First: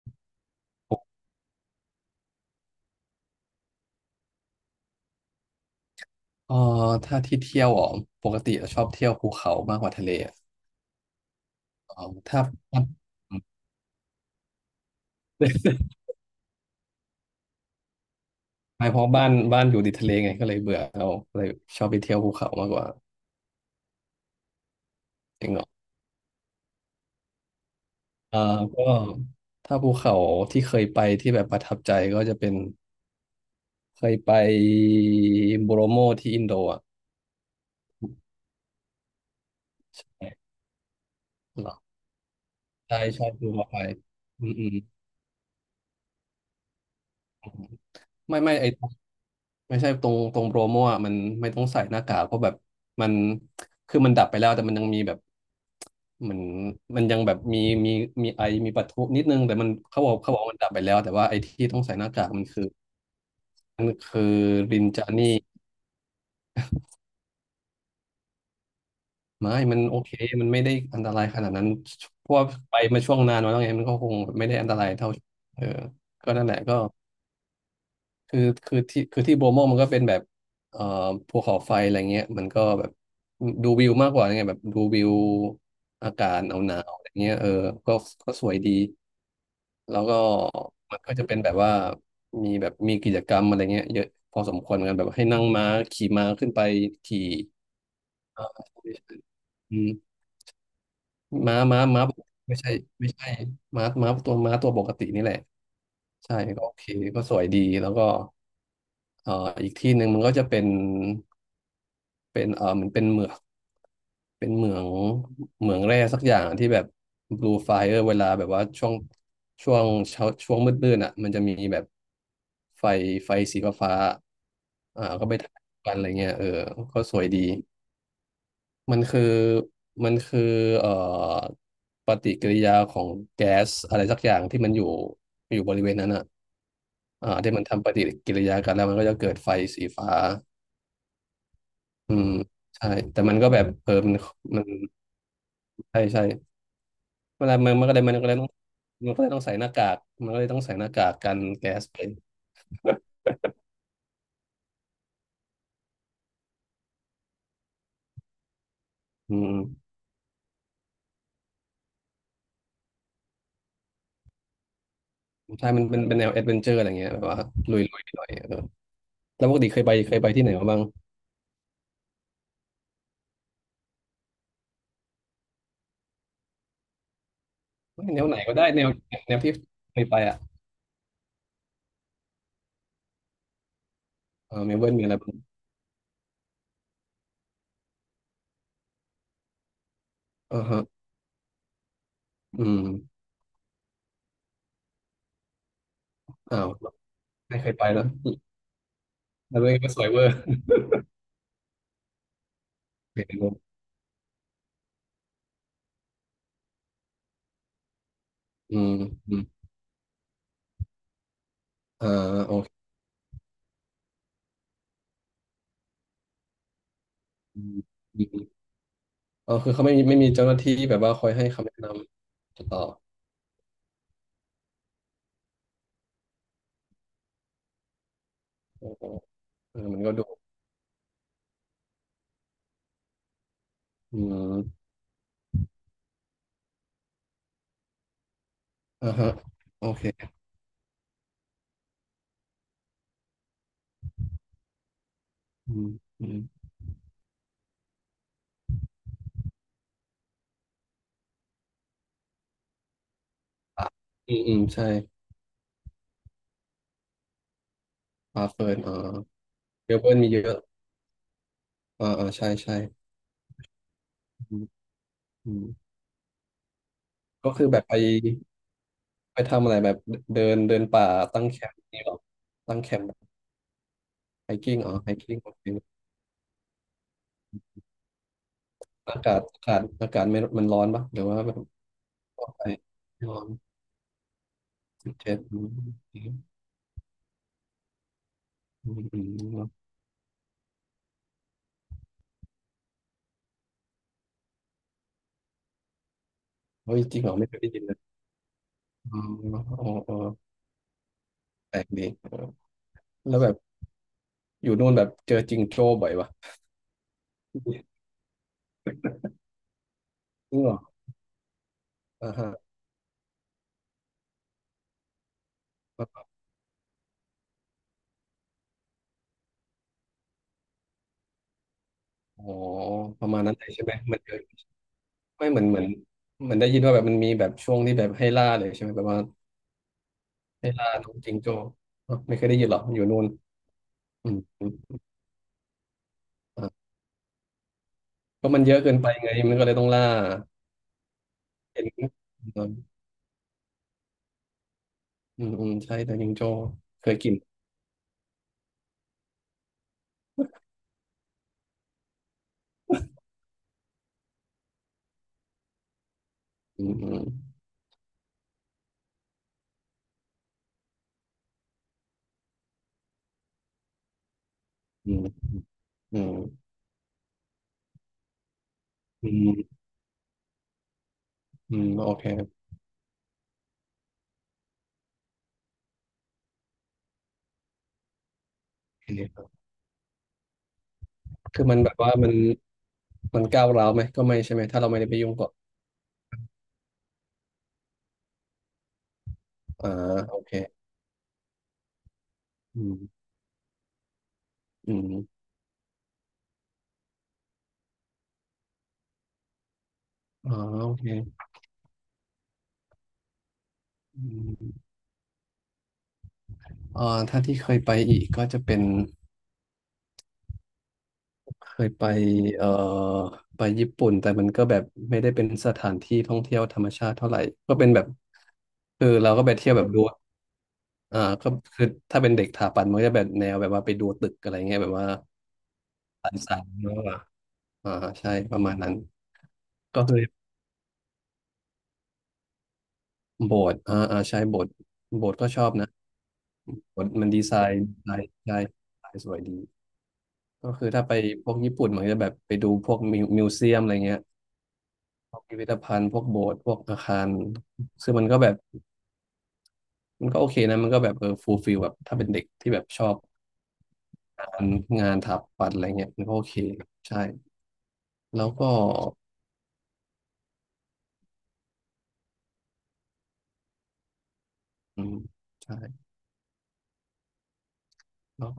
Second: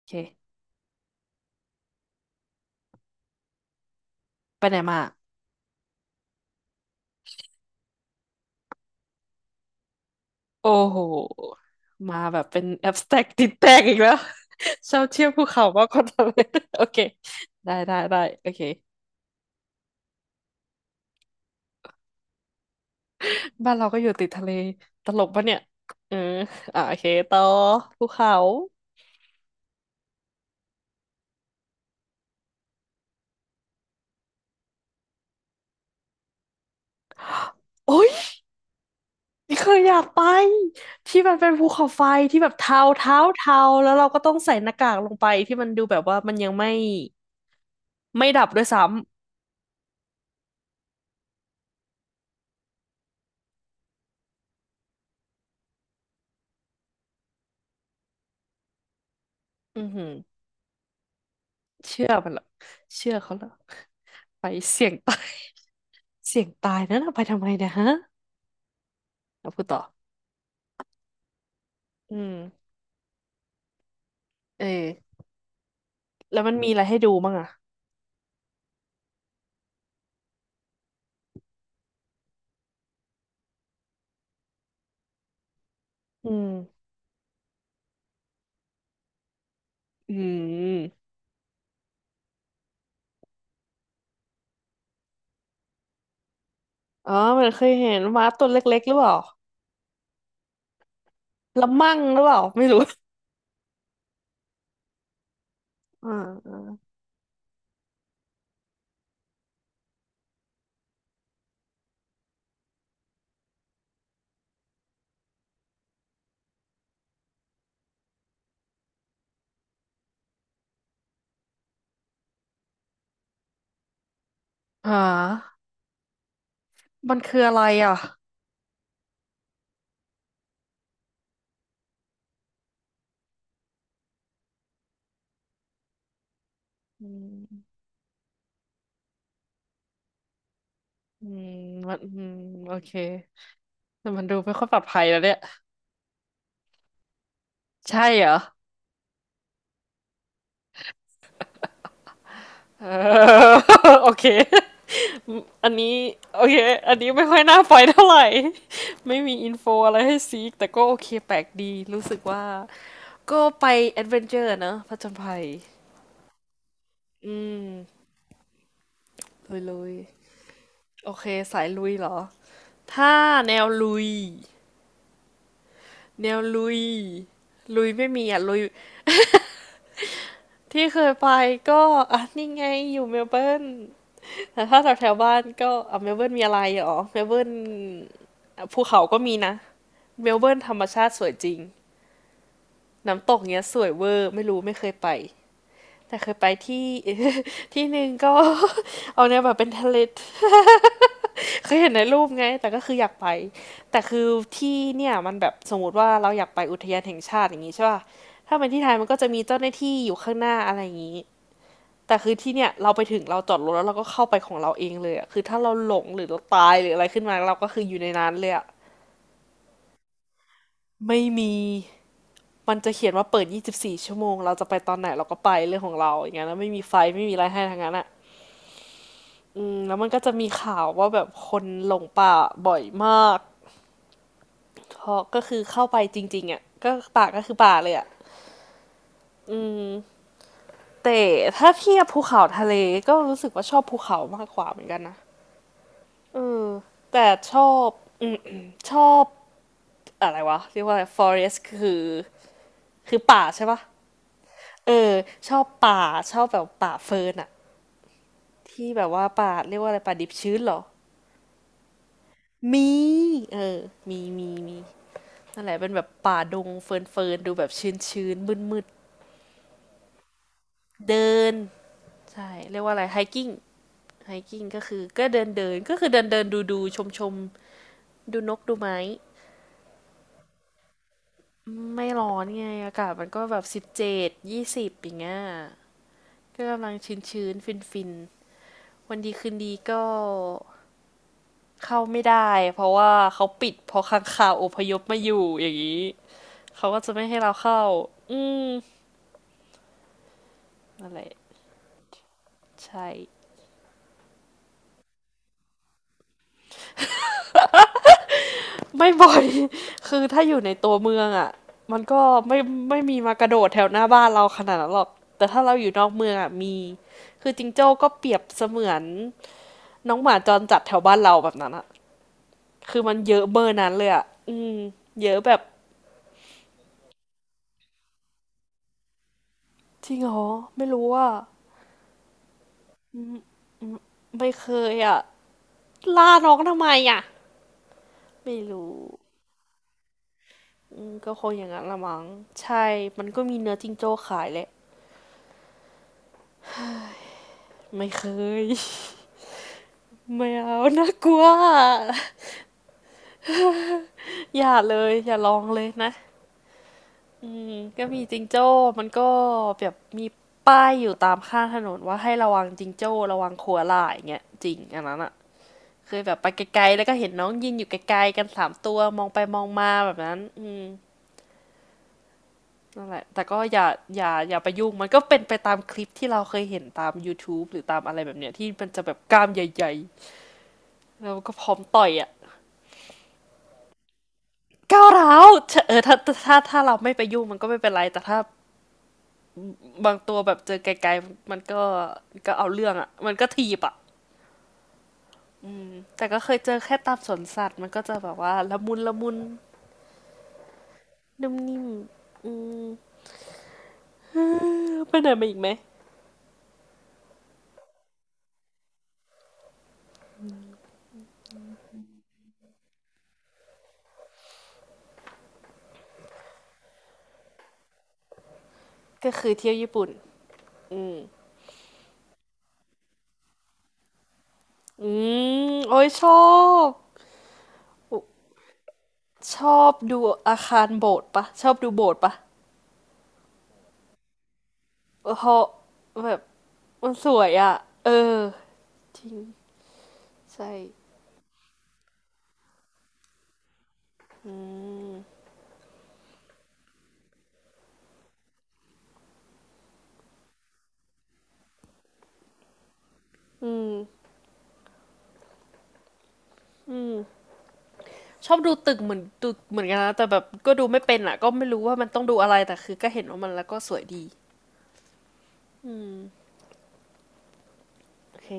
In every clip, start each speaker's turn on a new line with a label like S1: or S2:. S1: โอเคไปไหนมา
S2: เออถ้าที่เที่ยวอ๋อปกติเราชอบเที่ยวภูเขามากกว่าทะเลอะ
S1: โอ้โห
S2: เออ
S1: มาแบ
S2: ถ้า
S1: บเป็นแอบสแต็กติดแตกอีกแล้ว ชอบเที่ยวภูเขามากก ว่าทะเล โอเคได้โอเค
S2: ไม่เพราะบ้านอยู่ติดทะเลไงก็เลยเบื่อเราเลยชอบไปเที่ยวภูเขามากกว่า
S1: บ้านเราก็อยู่ติดทะเลตลกปะ
S2: จริง
S1: เนี่ย
S2: เหรอ
S1: เอออ่ะโอเคต่อภูเขา
S2: เออก็ถ้าภูเขาที่เคยไปที่แบบประทับใจก็จะเป็นเคยไปโบโรโมที่อินโดอ่ะ
S1: โอ้ยนี่เคยอยากไปที่มันเป็นภู
S2: เหรอ
S1: เขาไฟที่แบบเทา
S2: ใช่
S1: เทา
S2: ใช่ภู
S1: เทา
S2: เขาไฟ
S1: แล้วเราก็ต้อง
S2: อื
S1: ใส่
S2: มอื
S1: หน้า
S2: ม
S1: กากลงไปที่มันดูแบบว่ามันยังไม่
S2: อืม
S1: ไม่
S2: ไม่
S1: ดับ
S2: ไม่
S1: ด้ว
S2: ไอ
S1: ยซ้
S2: ไม่ใช่ตรงโปรโมอ่ะมันไม่ต้องใส่หน้ากากเพราะแบบมันคือมันดับไปแล้วแต่มันยังมีแบบเหมือนมันยังแบบมีมีมีไอมีปะทุนิดนึงแต่มัน
S1: ำอือ
S2: เขา
S1: หื
S2: บอ
S1: อ
S2: กว่ามันดับไปแล้วแต่ว่าไอที่ต้องใส่ห
S1: เชื่
S2: น้า
S1: อ
S2: กา
S1: มั
S2: ก
S1: นเหร
S2: มั
S1: อ
S2: นคือ
S1: เชื่อเขาเหรอ
S2: มันคือ
S1: ไป
S2: ริน
S1: เสี่ยง
S2: จา
S1: ตา
S2: นี่
S1: ย เสี่ยงตายนั่นเอาไปทำไมเนี่ยฮะเอา
S2: ไม่
S1: พูดต่
S2: มั
S1: อ
S2: นโอเคมันไม่ได้อันตรายขนาดนั้น
S1: อื
S2: เพ
S1: ม
S2: ราะว่าไปมาช่วงนานมาแล้วไงมันก็คงไม่ได้
S1: เอ
S2: อันตรายเท่า
S1: อ
S2: เออก็
S1: แล้ว
S2: นั่นแห
S1: มัน
S2: ละ
S1: มี
S2: ก็
S1: อะไรให้ดูบ้างอ่ะ
S2: คือคือที่คือที่โบโมมันก็เป็นแบบเอ่อภูเขาไฟอะไรเงี้ยมันก็แบบดูวิวมากกว่าไงแบบดูวิวอากา
S1: อื
S2: ศหนาวหนา
S1: ม
S2: วอะไรเงี้ยเออก็ก็สวยดีแล้ว
S1: อื
S2: ก็มัน
S1: ม
S2: ก็จะเป็นแบบว่ามีแบบมีกิจกรรมอะไรเงี้ยเยอะพอสมควรเหมือนกันแบบให้นั่งม้าขี่ม้าขึ้นไป
S1: อ๋อ
S2: ขี่
S1: มันเคยเห็นม้า
S2: เอ่
S1: ตัว
S2: อ
S1: เล็กๆหรือเปล่า
S2: อืมม้า
S1: ละ
S2: ม้า
S1: มั่ง
S2: ม้า
S1: หรือเปล่า
S2: ไม่
S1: ไม่
S2: ใช่
S1: รู้
S2: ไม่ใช่ม้าม้าตัวม้าตัวปกตินี่แหละ
S1: อ่า
S2: ใช่ก็โอ
S1: อ่า
S2: เคก็สวยดีแล้วก็ เอ่ออีกที่หนึ่งมันก็จะเป็นเป็นเอ่อมันเป็นเหมืองเป็นเหมืองเหมืองแร่สักอย่างที่แบบ blue fire เวลาแบบว่าช่วงช่วงเช้าช่วงมืดๆอ่ะมันจะมีแบบไฟไฟสีฟ้าๆ
S1: หา
S2: อ่าก็ไปถ่ายกันอะไรเงี้ยเออก็ส
S1: มัน
S2: วย
S1: คื
S2: ดี
S1: ออะไรอ่ะ
S2: มันคือมันคือเอ่อปฏิกิริยาของแก๊สอะไรสักอย่างที่มันอยู่บริเวณนั้นอ่ะ
S1: อื
S2: อ่าที่มัน
S1: ม
S2: ทำปฏิกิริยากันแล้วมันก็จะเกิดไฟสีฟ้า
S1: อืมมันอื
S2: อืม
S1: มโอ
S2: ใช่
S1: เค
S2: แต่มันก็แบบเออ
S1: แต่
S2: มัน
S1: มันดูไม่
S2: มั
S1: ค่อ
S2: น
S1: ยปลอดภัยแล้วเนี่ย
S2: ใช่ใช่เวลามันมันก็เล
S1: ใช่
S2: ยมัน
S1: เหร
S2: ก็
S1: อ
S2: เลยต้องมันก็เลยต้องใส่หน้ากากมันก็เลยต้องใส่หน้ากากกันแก๊สไป
S1: เออ โอเคอันนี้โอเค อันนี้ไม่ค่อยน่าไปเท่าไหร่ ไม่
S2: อื
S1: มีอินโฟ
S2: ม
S1: อะไรให้ซีกแต่ก็โอเคแปลกดี รู้สึกว่าก็ไปแอดเวนเจอร์นะผจญภัย
S2: ใช่มันเป็นแนวแอดเวนเจอร์อะไรเงี้ยแบ
S1: อื
S2: บว่าลุย
S1: ม
S2: หน่อยเออแล้วป
S1: ลุ
S2: ก
S1: ย
S2: ติเค
S1: ลุ
S2: ยไป
S1: ย
S2: เคยไปที่ไหนมาบ้าง
S1: โอเคสายลุยเหรอ ถ้าแนวลุยแนวลุยลุย
S2: เฮ้
S1: ไม่
S2: ยแน
S1: มี
S2: วไหน
S1: อ่ะ
S2: ก็
S1: ลุย
S2: ได้แนวแนวที่เคยไปอ่ะ
S1: ที่เคยไปก็อ่ะนี่ไงอยู่เมลเบิร์น
S2: เอ
S1: แต่
S2: อเม
S1: ถ้า
S2: ลเบิ
S1: แถ
S2: ร์น
S1: ว
S2: มี
S1: แถ
S2: อะ
S1: ว
S2: ไรบ้า
S1: บ้า
S2: ง
S1: นก็อ่ะเมลเบิร์นมีอะไรเหรอเมลเบิร์นอ่ะภูเขาก็มีนะ เมลเบิร์น
S2: อ่า
S1: ธรร
S2: ฮะ
S1: มชาติสวยจริง
S2: อืม
S1: น้ำตกเนี้ยสวยเวอร์ไม่รู้ไม่เคยไป แต่เคยไป
S2: อ้าว
S1: ที่
S2: ไม่เค ยไป
S1: ที่ห
S2: แล้ว
S1: นึ่งก็ เอาเนียแบบ
S2: แล้ว
S1: เป็
S2: ตัว
S1: น
S2: เอง
S1: ทะ
S2: ก็
S1: เล
S2: สวยเวอร์
S1: เคยเห็นในรูปไงแต่ก็คืออยาก
S2: เคย
S1: ไป
S2: ไปแล้ว
S1: แต่คือที่เนี่ยมันแบบสมมติว่าเราอยากไปอุทยานแห่งชาติอย่างงี้ใช่ป่ะถ้าเป็น
S2: อื
S1: ที่ไท
S2: ม
S1: ยมันก็จะ
S2: อื
S1: มี
S2: ม
S1: เจ้าหน้าที่อยู่ข้างหน้าอะไรอย่างงี้
S2: อ่า
S1: แต่คือที่
S2: โอ
S1: เนี่
S2: เค
S1: ยเราไปถึงเราจอดรถแล้วเราก็เข้าไปของเราเองเลยอะคือถ้าเราหลงหรือเราตายหรืออะไรขึ้นมาเรา
S2: อื
S1: ก็
S2: ม
S1: คืออยู่ใน
S2: อ
S1: นั้น
S2: ม
S1: เลยอะ
S2: อ๋อคือเขาไม่มีเจ้าหน้าที่แบบว่า
S1: ไม่
S2: คอยให้
S1: มี
S2: คำแนะนำ
S1: มั
S2: ต่
S1: น
S2: อ
S1: จะเขียนว่าเปิด24 ชั่วโมง เราจะไปตอนไหนเราก็ไปเรื่องของเราอย่างเงี้ยแล้วไม่มีไฟไม่มีอะไรให้ทางนั้นอ่ะ
S2: โอ้โห
S1: อื
S2: เอ
S1: ม
S2: อ
S1: แล้ว
S2: มัน
S1: มัน
S2: ก็
S1: ก็
S2: ดู
S1: จะมีข่าวว่าแบบคนหลงป่าบ่อยมาก
S2: อืม
S1: เพราะก็คือเข้าไปจริงๆอ่ะก็ป่าก็คือป่าเลยอ่ะ
S2: อ่าฮะ
S1: อื
S2: โอ
S1: ม
S2: เค
S1: แต่ถ้าเทียบภูเขาทะเลก็รู้สึกว่าชอบภูเขามากกว่าเหมือนกันนะ
S2: อืมอืม
S1: เออแต่ชอบ อืมชอบอะไรวะเรียกว่าอะไร forest คือคือป่าใช่ปะ
S2: อ่ะอืมอืมใช่
S1: เออชอบป่าชอบแบบป่าเฟิร์นอะ
S2: ปลาเฟิร์น
S1: ที่แบบ
S2: อ่า
S1: ว่าป่าเรียก
S2: เม
S1: ว่าอะไร
S2: ลเบิ
S1: ป่า
S2: ร์น
S1: ดิ
S2: มี
S1: บ
S2: เย
S1: ชื้
S2: อะ
S1: นเหรอ
S2: อ่าอ่าใช่ใช่
S1: มีเออมีมี
S2: อืม
S1: มี
S2: อื
S1: นั่
S2: ม
S1: นแหละเป็นแบบป่าดงเฟิร์นเฟิร์น
S2: ก็
S1: ดูแบ
S2: คือ
S1: บ
S2: แบบ
S1: ชื้
S2: ไป
S1: นชื้นมืดมืด
S2: ไปทำอะไรแบบเดินเดินป่า
S1: ๆเดิ
S2: ตั้ง
S1: น
S2: แคมป์นี่หรอ
S1: ใช่
S2: ตั้
S1: เรี
S2: ง
S1: ยก
S2: แค
S1: ว่าอะ
S2: ม
S1: ไรไฮ
S2: ป์
S1: กิ้งไฮ
S2: ไฮ
S1: กิ้ง
S2: กิ้ง
S1: ก็
S2: อ๋อ
S1: คือ
S2: ไฮ
S1: ก็
S2: กิ้ง
S1: เดิ
S2: โอ
S1: น
S2: เค
S1: เดินก็คือเดินเดินดูดูชมชมๆดูนกดูไม้
S2: อากาศอากาศอากาศไม่มันร้อนปะหรือว่าแบบ
S1: ไม่ร้อ
S2: อ
S1: น
S2: อกไป
S1: ไงอากาศ
S2: ไม่
S1: มัน
S2: ร้อ
S1: ก็
S2: น
S1: แบบ17-20อ
S2: สิบ
S1: ย่าง
S2: เจ็
S1: เงี้ย
S2: ดอืมอ
S1: ก็กำลังชื้นชื้นฟินฟิน
S2: ืม
S1: ๆวั
S2: อื
S1: น
S2: ม
S1: ดี
S2: อื
S1: คืน
S2: ม
S1: ดีก็เข้าไม่ได้เพราะว่าเขาปิดเพอค้างคาวอพยพมาอยู่อย่างนี้ เขา
S2: เฮ้
S1: ก็
S2: ย
S1: จะ
S2: จริง
S1: ไม่
S2: เหรอ
S1: ให้
S2: ไม่
S1: เรา
S2: เคยได้ยิ
S1: เข้า
S2: นเลย
S1: อืม
S2: อ๋ออ๋ออ๋อ
S1: อะไร
S2: แปลกดี
S1: ใช่
S2: แล้วแบบ อยู่นู่นแบบเจอจิงโจ้บ่อยวะจร
S1: ไม่บ่อย คือถ้าอ
S2: ิ
S1: ยู่
S2: งเห
S1: ใน
S2: รอ
S1: ตัวเมืองอ่ะมันก็
S2: อ่าฮะ
S1: ไม่มีมากระโดดแถวหน้าบ้านเราขนาดนั้นหรอกแต่ถ้าเราอยู่นอกเมืองอ่ะมีคือจิงโจ้ก็เปรียบเสมือนน้องหมาจรจัดแถวบ้านเราแบบนั้นอ่ะ
S2: อ๋อ
S1: คือมัน
S2: ประ
S1: เย
S2: มา
S1: อะ
S2: ณนั้
S1: เบ
S2: น
S1: อ
S2: เลย
S1: ร์
S2: ใช่
S1: นั้
S2: ไห
S1: น
S2: ม
S1: เลย
S2: มัน
S1: อ่ะ
S2: เจอ
S1: อืมเยอะ
S2: ไม่
S1: แบ
S2: เห
S1: บ
S2: มือนเหมือนเหมือนได้ยินว่าแบบมันมีแบบช่วงที่แบบให้ล่าเลยใช่ไหมแบบว่า
S1: จริงเหรอ
S2: ให้
S1: ไม่
S2: ล่า
S1: รู้
S2: น้อง
S1: อ่ะ
S2: จิงโจ้เอ่ะไม่เคยได้ยินหรออยู่
S1: อื
S2: นู่น
S1: ม
S2: อืม
S1: ไม่
S2: อ
S1: เคย
S2: ม
S1: อ่ะล่าน้องทำ
S2: อ่ะ
S1: ไมอ่ะ
S2: ก็
S1: ไม่
S2: มันเยอะเกิ
S1: รู้
S2: นไปไงมันก็เลยต้องล่า
S1: อืมก็คงอย่าง
S2: เห็
S1: นั้น
S2: น
S1: ละ
S2: อ
S1: มั้ง
S2: ืม
S1: ใช่มันก็มีเนื้อจิงโจ้ขายแหละ
S2: อืมอืมใช่แต่จิงโจ้เคยกิน
S1: ไม่เคย ไม่เอาน่ากลัว อย่าเลยอย่าลองเลยนะ
S2: อืม
S1: อืมก็มีจิงโจ้มันก็แบบมีป้ายอยู่ตามข้างถนนว่าให้ระวังจิงโจ้ระวังขัวลายอย่างเงี้ยจริงอัน
S2: อื
S1: นั้น
S2: ม
S1: อะเค
S2: อื
S1: ยแบ
S2: ม
S1: บไปไกลๆแล้วก็เห็นน้องยืนอยู่ไกลๆกันสามตัวมอ
S2: อื
S1: ง
S2: ม
S1: ไป
S2: อื
S1: มอง
S2: ม
S1: มาแบบนั้นอืม
S2: อืมโอเค
S1: นั่นแหละแต่ก็อย่าอย่าอย่าไปยุ่งมันก็เป็นไปตามคลิปที่เราเคยเห็นตาม YouTube หรือตามอะไรแบบเนี้ยที่มัน
S2: โอ
S1: จะ
S2: เค
S1: แบบก
S2: ค
S1: ล้า
S2: รั
S1: ม
S2: บ
S1: ใหญ่ๆแล้วก็
S2: คื
S1: พ
S2: อ
S1: ร้อ
S2: มั
S1: ม
S2: นแบบ
S1: ต่อย
S2: ว่ามั
S1: อะ
S2: นมันก้าวร้าวไหมก็ไม่ใช่ไหมถ้าเราไม่
S1: ก้า
S2: ได้
S1: ว
S2: ไปยุ่
S1: ร้า
S2: งก่
S1: ว
S2: อน
S1: เออถ้าถ้าเราไม่ไปยุ่งมันก็ไม่เป็นไรแต่ถ้า
S2: อ่า
S1: บางตั
S2: โอ
S1: วแบ
S2: เค
S1: บเจอไกลๆมันก็ก็เอา
S2: อื
S1: เรื่อง
S2: ม
S1: อ่ะมันก็ทีบอ่ะ
S2: อืม
S1: แต่ก็เคยเจอแค่ตามสวนสัตว์มันก็จะแบบว่าละมุนละมุน
S2: อ๋อโอเค
S1: นุ่มนิ่มอืม
S2: อื
S1: เอ
S2: ม
S1: อไปไหนมาอีกไหม
S2: อ่าถ้าที่เคยไปอีกก็จะเป็นเคยไปเอ่อไปญี่ปุ่นแต่มันก็แบบไม่ได้เป็นสถานที่ท่องเที่ยวธรรมชาติเท่าไหร่ก็เป็นแบบคือเรา
S1: ก็
S2: ก็
S1: คื
S2: ไป
S1: อ
S2: เที่
S1: เที่
S2: ย
S1: ย
S2: ว
S1: ว
S2: แบบ
S1: ญี่
S2: ดู
S1: ปุ่นอืม
S2: อ่าก็คือถ้าเป็นเด็กถาปัตย์มันก็จะแบบแนวแบบว่าไปดูตึกอะไรเงี้ยแบบว่า
S1: อืมโอ้ยชอ
S2: สันสัน
S1: บ
S2: เนาะอะอ่าใช่ประมาณนั้น
S1: ชอบ
S2: ก็คื
S1: ดู
S2: อ
S1: อาคารโบสถ์ปะชอบดูโบสถ์ปะ
S2: โบสถ์อ่าอ่าใช่โบสถ์
S1: เพ
S2: โบ
S1: ร
S2: สถ์ก็
S1: า
S2: ชอบนะ
S1: ะแบบ
S2: โบส
S1: มัน
S2: ถ์
S1: ส
S2: มันดี
S1: วย
S2: ไซ
S1: อ่ะ
S2: น์ดี
S1: เอ
S2: ไซ
S1: อ
S2: น์ใช่
S1: จ
S2: ส
S1: ริง
S2: วยดี ก็
S1: ใช่
S2: คือถ้าไปพวกญี่ปุ่นเหมันจะแบบไปดูพวกมิวมิวเซียมอะไรเงี้ยพวกพิพิธภัณฑ์พวกโบสถ์พวกอาคารซึ่งมันก็แบบมันก็โอเคนะมันก็แบบเออฟูลฟิลแบบถ้าเป็นเด็กที่แบบชอบ
S1: อืม
S2: งานงานถาปัตย์อะไรเงี้ยมันก็โอเคใช่แล้
S1: ช
S2: ว
S1: อบดู
S2: ก็
S1: ตึกเหมือนดูเหมือนกันนะแต่แบบก็ดูไม่เป็นอ่ะก็ไม่รู้ว่ามันต้องดูอะไรแต่คือก็เห็นว่ามันแล้วก็สวยดี
S2: อืมใช่
S1: โอ
S2: แล้
S1: เค
S2: ว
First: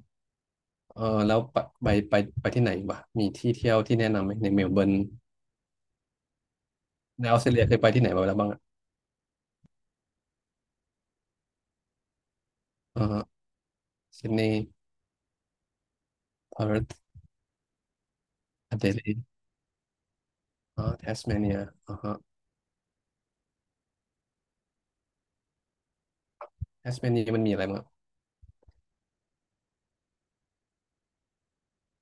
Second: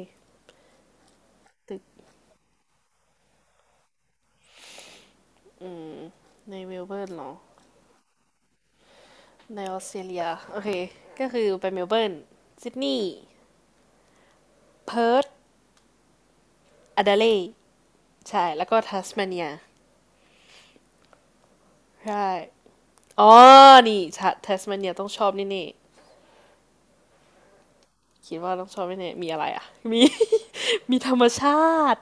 S2: เออแล้วไป
S1: ตึก
S2: ไปไปไปที่ไหนบ้างมีที่เที่ยวที่แนะนำไหมในเมลเบิร์น
S1: ในเมลเบิร์น
S2: ในอ
S1: เนาะ
S2: อสเตรเลียเคยไปที่ไหนมาแล้วบ้างอ่ะ
S1: ในออสเตรเลียโอเคก็คือไปเมลเบิร์นซิดนี
S2: อ่า
S1: ย์
S2: ฮะซิดนีย์
S1: เพิร์ธ
S2: พาร์ธ
S1: แอดเลดใช่แล้ว
S2: อ
S1: ก็
S2: เด
S1: ทั
S2: เล
S1: ส
S2: ด
S1: เมาเนีย
S2: อ่าแทสเมเนียอ่าฮะ
S1: ใช่อ๋อนี่ทัสเมาเนียต้องชอบแน่
S2: แทสเมเนียมันมีอะไรบ้าง
S1: ๆคิดว่าต้องชอบแน่ๆมีอะไรอ่ะมี มีธรรมชาติ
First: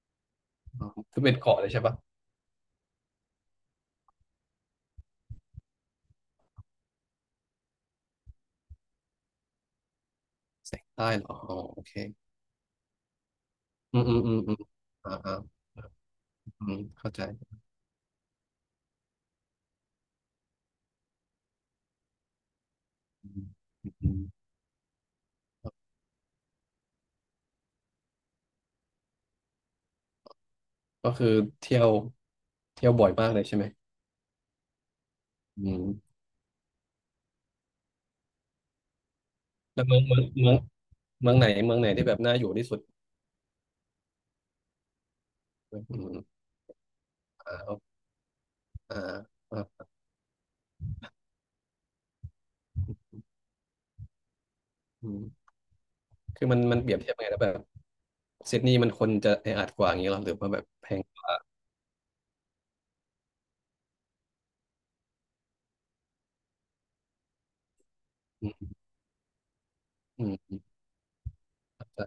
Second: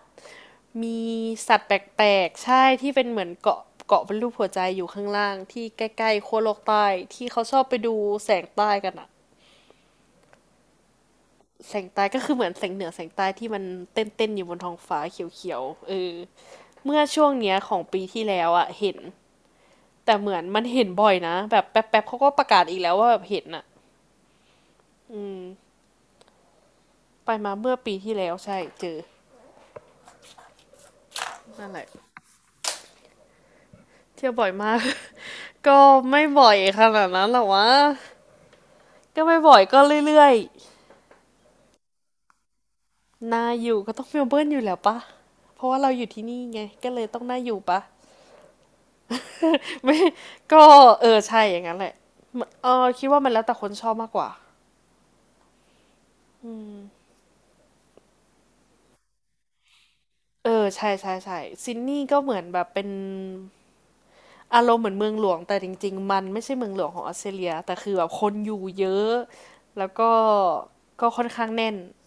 S2: อ๋อ
S1: มี
S2: ก็เป็น
S1: สั
S2: เกาะ
S1: ต
S2: เล
S1: ว์
S2: ย
S1: แ
S2: ใช่ปะ
S1: ปลกๆใช่ที่เป็นเหมือนเกาะเกาะเป็นรูปหัวใจอยู่ข้างล่างที่ใกล้ๆขั้วโลกใต้ที่เขาชอบไปดูแสงใต้กันอะ
S2: แสงใต้เหรออ๋อ
S1: แส
S2: โอ
S1: ง
S2: เค
S1: ใต้ก็คือเหมือนแสงเหนือแสงใต้ที่มันเ
S2: อืมอืม
S1: ต้น
S2: อื
S1: ๆ
S2: ม
S1: อยู่บ
S2: อืม
S1: นท้องฟ้า
S2: อ่า
S1: เ
S2: อ่า
S1: ขียวๆเออ
S2: อืม
S1: เมื่อ
S2: เข้าใจ
S1: ช่วงเนี้ยของปีที่แล้วอะเห็นแต่เหมือนมันเห็นบ่อยนะแบบแป๊บๆเขาก็ประกาศอีกแล้วว่าแบบ
S2: อื
S1: เห็น
S2: ม
S1: อะ
S2: อืม
S1: อืมไปมาเมื่อปีที่แล้วใช่เจอ
S2: ก็คือ
S1: นั่น
S2: เที่
S1: แห
S2: ย
S1: ละ
S2: วบ่อยมากเลยใช่ไหม
S1: เที่ยวบ่อยมาก
S2: อื
S1: ก็
S2: ม
S1: ไม่บ่อยขนาดนั้นหรอกวะก็ไม่บ่อยก็
S2: แล้ว
S1: เรื่อยๆ
S2: เมืองไหนที่แบบน่าอยู่ที่สุด
S1: น่าอยู่ก็ต้องเมลเบิร์นอยู่แล้วปะเพราะว่า
S2: อื
S1: เราอยู่
S2: ม
S1: ที่นี่ไงก็เลยต้องน่าอ
S2: อ่า
S1: ยู่ปะ
S2: อ่า อ่า
S1: ไม่ก็เออใช่อย่างนั้นแหละเออคิดว่ามันแล้วแต่คนชอบมากกว่า
S2: อืมคือมันเปรียบเทียบไงแล้วแบบซิดนีย์มันคนจะแออัดกว่าอย่างนี้เหรอหรือ
S1: เอ
S2: ว่าแบบ
S1: อ
S2: แพ
S1: ใช่
S2: ง
S1: ใช่ใช่ซิดนีย์ก็เหมือนแบบเป็นอารมณ์เหมือนเมืองหลวงแต่จริงๆมันไม่ใช่เมืองหลวงของออสเตรเลียแต่คือแบบคน
S2: อื
S1: อยู่
S2: ม
S1: เยอะแล้วก็
S2: อืมอืม
S1: ค่อนข้างแน่น
S2: เข้าใจ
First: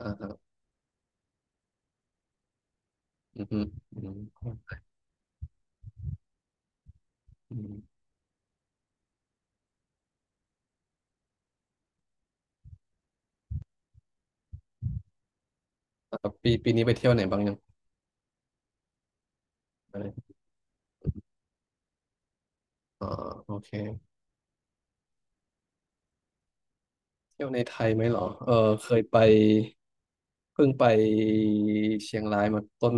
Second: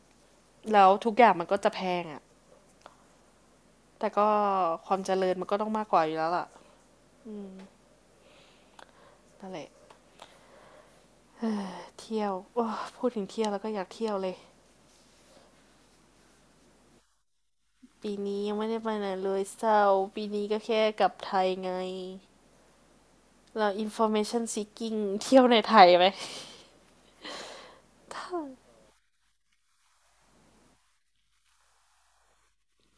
S2: อ่าอ่า
S1: แล้วทุกอย่างมันก็จะแพงอะ
S2: อืมอืม
S1: แต่ก็
S2: อืม
S1: ความเจริญมันก็ต้องมากกว่าอยู่แล้วล่ะ
S2: อืม
S1: นั่นแหละเที่ยวพูดถึงเที่ยวแล้วก็อยากเที่ยวเลย
S2: อ่าปีนี้ไปเที่ยวไหนบ้างยัง
S1: ปีนี้ยังไม่ได้ไปไหนเลยเศร้า
S2: อะ
S1: ปี
S2: ไร
S1: นี้ก็แค่กลับไทยไง
S2: อ๋อโอ
S1: เรา
S2: เค
S1: information seeking เที่ยวในไทยไหม
S2: เที่ยวในไทยไหมเหรอ
S1: ถ้า
S2: เออเคยไปเพิ่งไปเชียงรายมาต้น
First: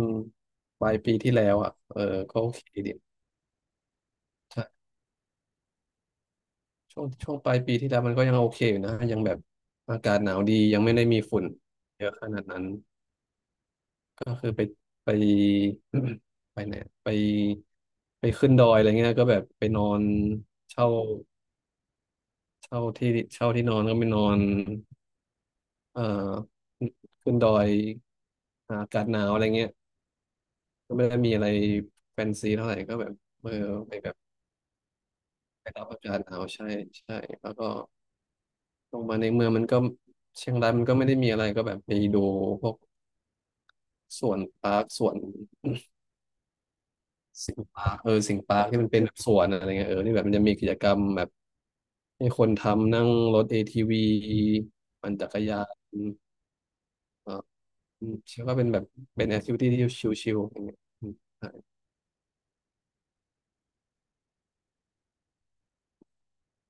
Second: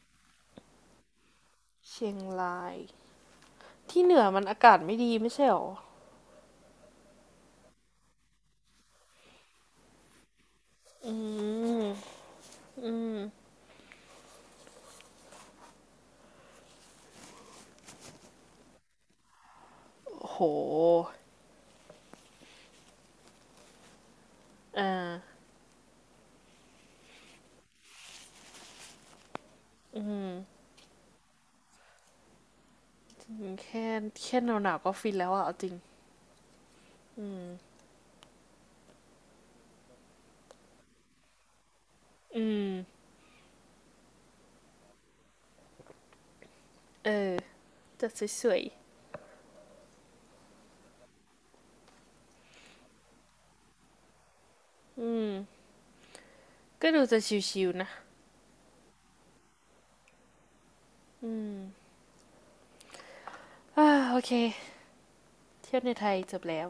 S2: ปลายปีที่แล้วอ่ะเออ
S1: เชียง
S2: ก็โอ
S1: รา
S2: เค
S1: ย
S2: ดี
S1: ที่เหนือมันอา
S2: ใช่
S1: กาศไม่ดีไม่ใช่หรอ
S2: ช่วงปลายปีที่แล้วมันก็ยังโอเคอยู่นะยังแบบอากาศหนาวดียังไม่ได้
S1: อื
S2: มีฝุ่น
S1: ม
S2: เยอะขนาดนั้นก็คือไป ไปไหนไปไปขึ้นดอยอะไรเงี้ยก็แบบไปนอน
S1: โ
S2: เช่า
S1: ห
S2: เช่าที่เช่าที่นอนก็ไปนอน
S1: อ่า
S2: เอ่อขึ้นดอยหาอากาศหนาวอะไรเงี้ย
S1: อืม
S2: ก็ไม่ได้มีอะไรแฟนซีเท่าไหร่ก็แบบเออ
S1: แค่
S2: ไปแบบ
S1: แค่หนาวหนาวก็ฟินแล้วอะเอาจ
S2: ไป
S1: ริง
S2: รับอาจารย์เอาใช่ใช่แล้วก็ลงมาในเมืองมันก็เชียงรายมันก็ไม่ได้มีอะไรก็แบบไปดู
S1: อื
S2: พ
S1: ม
S2: วกสวนปาร์คสวน
S1: เออ
S2: สิงห์ปาร์ค
S1: จะสวย
S2: ที่มันเป็นแบบสวนอะไรเงี้ยเออที่แบบมันจะมีกิจกรรมแบบให้คนทำนั่งรถ ATV
S1: ๆอื
S2: ปั่นจั
S1: ม
S2: กรยาน
S1: ก็ดูจะ
S2: เออ
S1: ชิวๆนะ
S2: อชื่อว่าเป็นแบบเป็นแอคทิวิตี้ที่ชิลๆอย่างเงี้ยอืม
S1: อ่าโอเคเที่ยวในไทยจบแล้ว